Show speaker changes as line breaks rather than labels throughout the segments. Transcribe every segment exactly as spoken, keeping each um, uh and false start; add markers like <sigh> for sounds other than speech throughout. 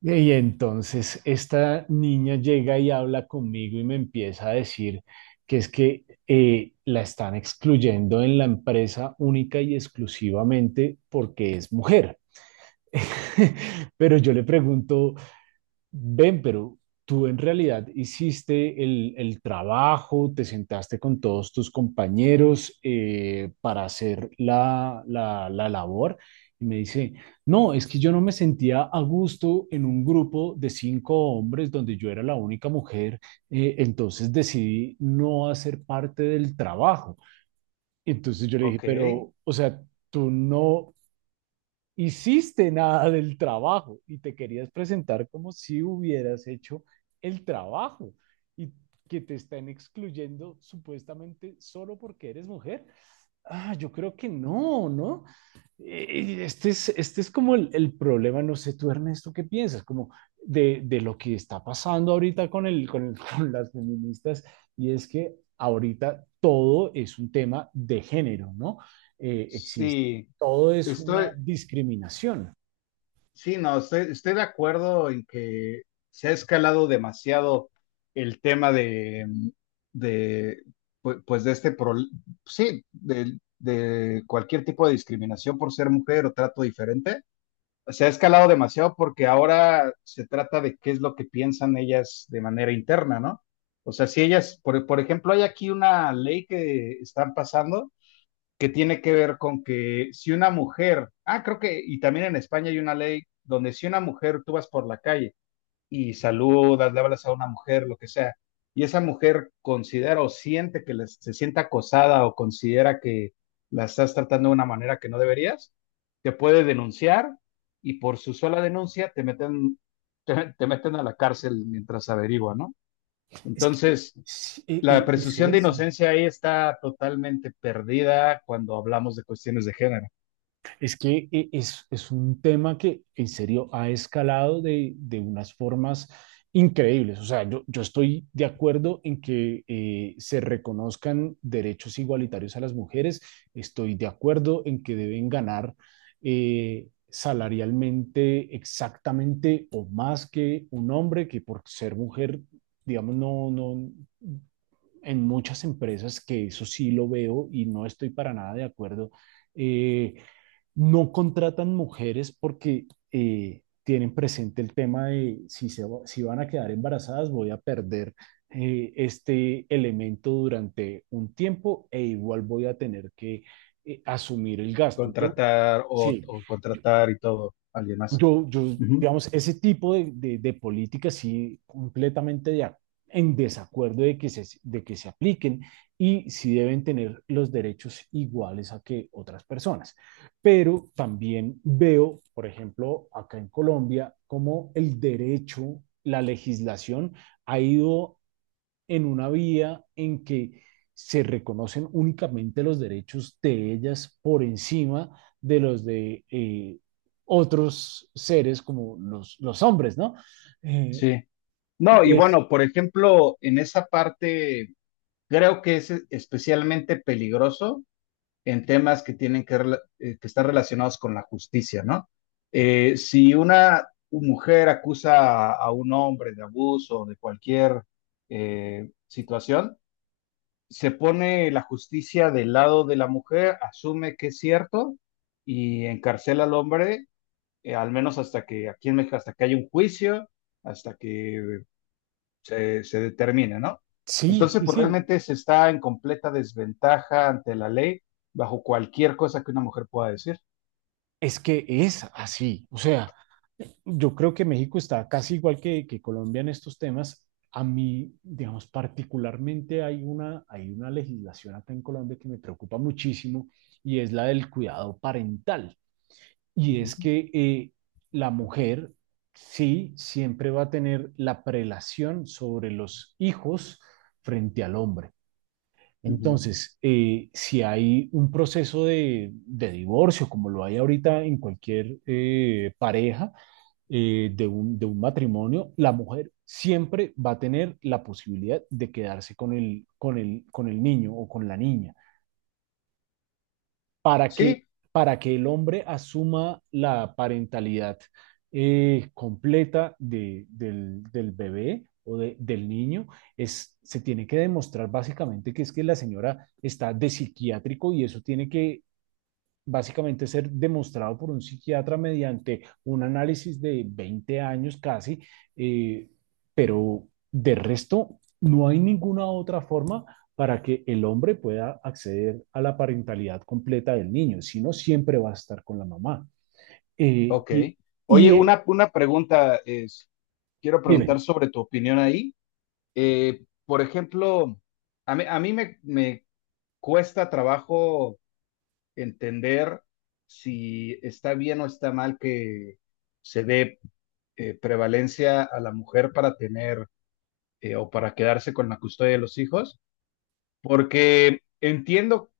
Y entonces esta niña llega y habla conmigo y me empieza a decir que es que eh, la están excluyendo en la empresa única y exclusivamente porque es mujer. <laughs> Pero yo le pregunto, ven, pero tú en realidad hiciste el, el trabajo, te sentaste con todos tus compañeros eh, para hacer la, la, la labor. Y me dice, no, es que yo no me sentía a gusto en un grupo de cinco hombres donde yo era la única mujer, eh, entonces decidí no hacer parte del trabajo. Entonces yo le dije,
Ok.
pero, o sea, tú no hiciste nada del trabajo y te querías presentar como si hubieras hecho el trabajo y que te están excluyendo supuestamente solo porque eres mujer. Ah, yo creo que no, ¿no? Eh, Este es, este es como el, el problema. No sé tú, Ernesto, ¿qué piensas? Como de, de lo que está pasando ahorita con, el, con, el- <laughs> con las feministas. Y es que ahorita todo es un tema de género, ¿no? Eh, existe,
Sí,
todo es una
estoy,
discriminación.
sí, no, estoy, estoy de acuerdo en que se ha escalado demasiado el tema de, de, pu- pues de este, pro- sí, de, de cualquier tipo de discriminación por ser mujer o trato diferente. Se ha escalado demasiado porque ahora se trata de qué es lo que piensan ellas de manera interna, ¿no? O sea, si ellas, por, por ejemplo, hay aquí una ley que están pasando que tiene que ver con que si una mujer, ah, creo que, y también en España hay una ley donde si una mujer tú vas por la calle y saludas, le hablas a una mujer, lo que sea, y esa mujer considera o siente que les- se sienta acosada o considera que la estás tratando de una manera que no deberías, te puede denunciar y por su sola denuncia te meten, te, te meten a la cárcel mientras averigua, ¿no?
Es que
Entonces,
sí, eh,
la
eh, es
presunción de
eso.
inocencia ahí está totalmente perdida cuando hablamos de cuestiones de género.
Es que eh, es, es un tema que en serio ha escalado de, de unas formas increíbles. O sea, yo, yo estoy de acuerdo en que eh, se reconozcan derechos igualitarios a las mujeres. Estoy de acuerdo en que deben ganar eh, salarialmente exactamente o más que un hombre, que por ser mujer, digamos, no, no, en muchas empresas, que eso sí lo veo y no estoy para nada de acuerdo. eh, no contratan mujeres porque eh, tienen presente el tema de si, se, va- si van a quedar embarazadas. Voy a perder eh, este elemento durante un tiempo e igual voy a tener que eh, asumir el gasto. Yo,
Contratar o,
sí,
o
yo,
contratar y todo, alguien más.
yo, yo,
Ujú.
digamos, ese tipo de, de, de políticas sí completamente de ac- en desacuerdo de que se de que se apliquen. Y sí deben tener los derechos iguales a que otras personas. Pero también veo, por ejemplo, acá en Colombia, cómo el derecho, la legislación ha ido en una vía en que se reconocen únicamente los derechos de ellas por encima de los de eh, otros seres como los, los hombres, ¿no? Eh,
Sí. No, y
y es,
bueno, por ejemplo, en esa parte creo que es especialmente peligroso en temas que tienen que, rela- eh, que estar relacionados con la justicia, ¿no? Eh, si una mujer acusa a, a un hombre de abuso o de cualquier eh, situación, se pone la justicia del lado de la mujer, asume que es cierto y encarcela al hombre, eh, al menos hasta que aquí en México, hasta que haya un juicio, hasta que se, se determine, ¿no?
sí,
Entonces,
sí,
pues
sí,
realmente se está en completa desventaja ante la ley bajo cualquier cosa que una mujer pueda decir.
es que es así. O sea, yo creo que México está casi igual que, que Colombia en estos temas. A mí, digamos, particularmente hay una, hay una legislación acá en Colombia que me preocupa muchísimo, y es la del cuidado parental. Y
Ujú,
es que eh, la mujer, sí, siempre va a tener la prelación sobre los hijos frente al hombre.
ujú.
Entonces, eh, si hay un proceso de, de divorcio, como lo hay ahorita en cualquier eh, pareja eh, de un, de un matrimonio, la mujer siempre va a tener la posibilidad de quedarse con el, con el, con el niño o con la niña, para que,
Sí,
para que el hombre asuma la parentalidad eh, completa de- del, del bebé o de- del niño. Es, se tiene que demostrar básicamente que es que la señora está de psiquiátrico, y eso tiene que básicamente ser demostrado por un psiquiatra mediante un análisis de veinte años casi. eh, pero de resto no hay ninguna otra forma para que el hombre pueda acceder a la parentalidad completa del niño, si no siempre va a estar con la mamá. Eh,
ok.
y,
Oye,
y eh,
una, una pregunta es, quiero
Dime.
preguntar sobre tu opinión ahí. Eh, por ejemplo, a mí, a mí me, me cuesta trabajo entender si está bien o está mal que se dé eh, prevalencia a la mujer para tener eh, o para quedarse con la custodia de los hijos, porque entiendo,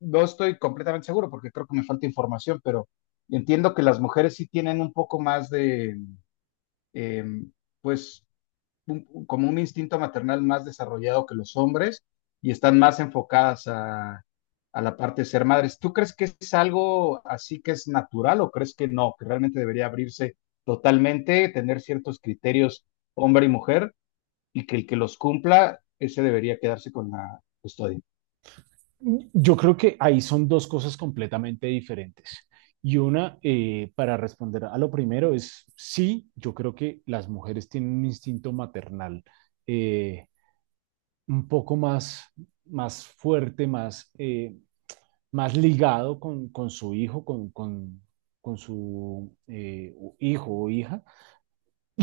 no estoy completamente seguro porque creo que me falta información, pero entiendo que las mujeres sí tienen un poco más de, eh, pues, un, como un instinto maternal más desarrollado que los hombres y están más enfocadas a, a la parte de ser madres. ¿Tú crees que es algo así que es natural o crees que no, que realmente debería abrirse totalmente, tener ciertos criterios hombre y mujer y que el que los cumpla, ese debería quedarse con la custodia?
Yo creo que ahí son dos cosas completamente diferentes. Y una, eh, para responder a lo primero, es sí, yo creo que las mujeres tienen un instinto maternal eh, un poco más, más fuerte, más, eh, más ligado con, con su hijo, con, con, con su eh, hijo o hija,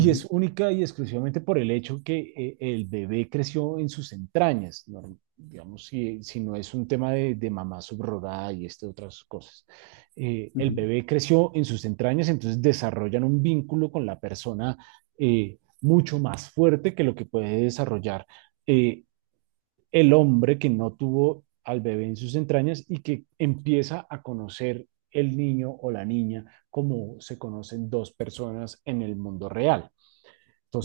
Uh -huh,
es única y exclusivamente por el hecho que eh, el bebé creció en sus entrañas, ¿no? Digamos, si, si no es un tema de, de mamá subrogada y este, otras cosas. Eh,
uh
el
-huh,
bebé creció en sus entrañas, entonces desarrollan un vínculo con la persona eh, mucho más fuerte que lo que puede desarrollar eh, el hombre que no tuvo al bebé en sus entrañas y que empieza a conocer el niño o la niña como se conocen dos personas en el mundo real.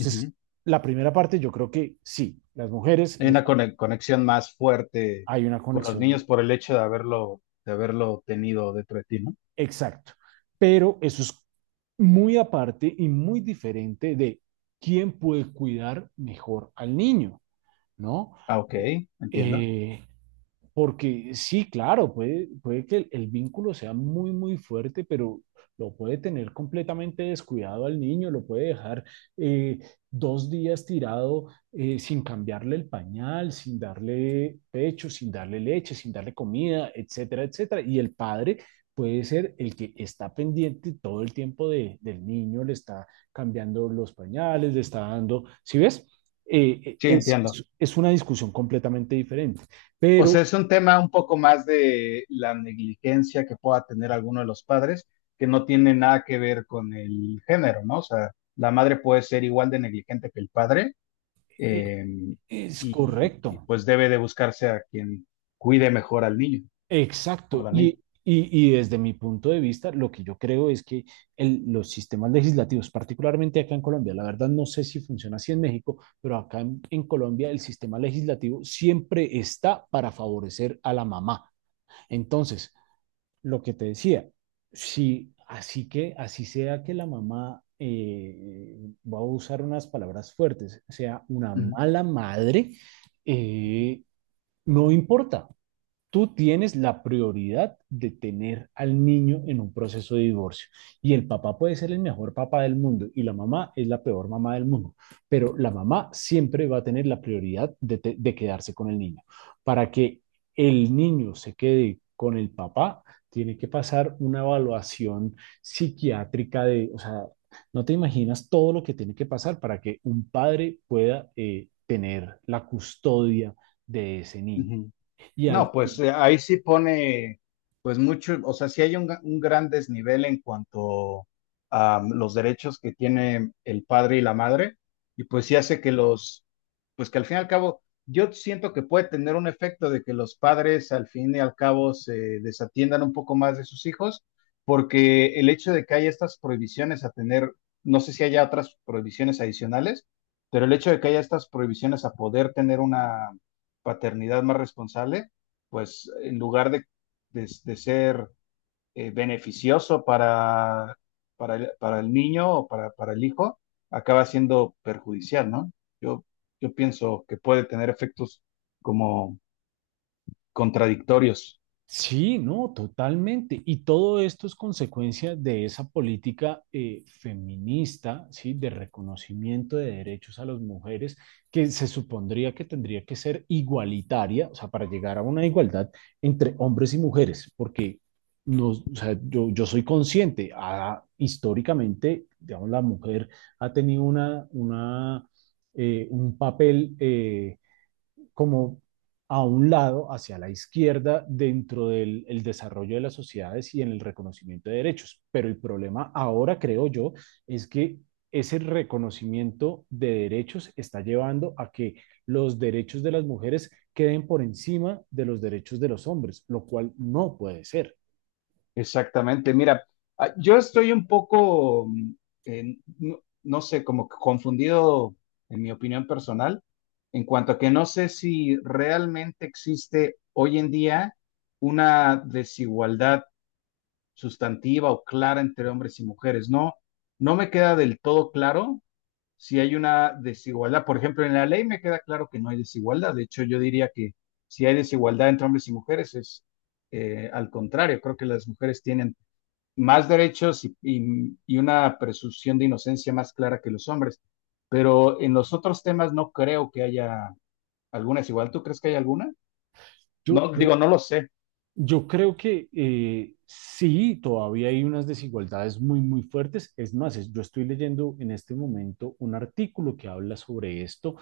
uh -huh.
la primera parte yo creo que sí, las mujeres
Hay una cone- conexión más fuerte
hay una
con los niños
conexión
por el hecho de haberlo, de haberlo tenido dentro de ti, ¿no?
exacta, pero eso es muy aparte y muy diferente de quién puede cuidar mejor al niño, ¿no?
Ah, ok,
Eh,
entiendo.
eh, Porque sí, claro, puede, puede que el, el vínculo sea muy, muy fuerte, pero lo puede tener completamente descuidado al niño. Lo puede dejar eh, dos días tirado, eh, sin cambiarle el pañal, sin darle pecho, sin darle leche, sin darle comida, etcétera, etcétera. Y el padre puede ser el que está pendiente todo el tiempo de- del niño, le está cambiando los pañales, le está dando, ¿sí ves? Eh, eh,
Sí,
es,
entiendo.
es es una discusión completamente diferente,
O
pero
sea, es un tema un poco más de la negligencia que pueda tener alguno de los padres, que no tiene nada que ver con el género, ¿no? O sea, la madre puede ser igual de negligente que el padre
E-
eh,
Es
y,
correcto,
y, pues debe de buscarse a quien cuide mejor al niño o
exacto.
la
Y,
niña.
y- y desde mi punto de vista, lo que yo creo es que el- los sistemas legislativos, particularmente acá en Colombia, la verdad no sé si funciona así en México, pero acá en, en Colombia el sistema legislativo siempre está para favorecer a la mamá. Entonces, lo que te decía, si así que, así sea que la mamá, eh, voy a usar unas palabras fuertes, sea una
Ujú,
mala madre, eh, no importa. Tú tienes la prioridad de tener al niño en un proceso de divorcio. Y el papá puede ser el mejor papá del mundo y la mamá es la peor mamá del mundo, pero la mamá siempre va a tener la prioridad de, te- de quedarse con el niño. Para que el niño se quede con el papá, tiene que pasar una evaluación psiquiátrica de, o sea, no te imaginas todo lo que tiene que pasar para que un padre pueda eh, tener la custodia de ese niño.
ujú.
Y
No,
al,
pues eh, ahí sí pone, pues mucho, o sea, sí hay un, ga- un gran desnivel en cuanto a mm, los derechos que tiene el padre y la madre, y pues sí hace que los, pues que al fin y al cabo, yo siento que puede tener un efecto de que los padres al fin y al cabo se desatiendan un poco más de sus hijos, porque el hecho de que haya estas prohibiciones a tener, no sé si haya otras prohibiciones adicionales, pero el hecho de que haya estas prohibiciones a poder tener una paternidad más responsable pues en lugar de, de- de ser eh, beneficioso para, para, el, para el niño o para, para el hijo, acaba siendo perjudicial, ¿no? Yo, yo pienso que puede tener efectos como contradictorios.
Sí, no, totalmente. Y todo esto es consecuencia de esa política eh, feminista, ¿sí? De reconocimiento de derechos a las mujeres, que se supondría que tendría que ser igualitaria, o sea, para llegar a una igualdad entre hombres y mujeres, porque nos, o sea, yo, yo soy consciente, ah, históricamente, digamos, la mujer ha tenido una, una, eh, un papel, eh, como a un lado, hacia la izquierda, dentro del el desarrollo de las sociedades y en el reconocimiento de derechos. Pero el problema ahora, creo yo, es que ese reconocimiento de derechos está llevando a que los derechos de las mujeres queden por encima de los derechos de los hombres, lo cual no puede ser.
Exactamente. Mira, ah, yo estoy un poco, mm, en- no, no sé, como que confundido en mi opinión personal, en cuanto a que no sé si realmente existe hoy en día una desigualdad sustantiva o clara entre hombres y mujeres. No, no me queda del todo claro si hay una desigualdad. Por ejemplo, en la ley me queda claro que no hay desigualdad. De hecho, yo diría que si hay desigualdad entre hombres y mujeres es eh, al contrario. Creo que las mujeres tienen más derechos y, y, y una presunción de inocencia más clara que los hombres. Pero en los otros temas no creo que haya alguna desigualdad. ¿Tú crees que hay alguna?
Yo,
No,
yo,
digo, no lo sé.
Yo creo que eh, sí, todavía hay unas desigualdades muy, muy fuertes. Es más, es- yo estoy leyendo en este momento un artículo que habla sobre esto.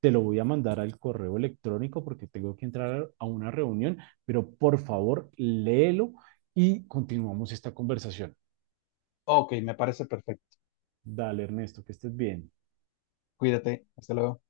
Te lo voy a mandar al correo electrónico porque tengo que entrar a una reunión, pero por favor, léelo y continuamos esta conversación.
Ok, me parece perfecto.
Dale, Ernesto, que estés bien.
Cuídate. Hasta luego.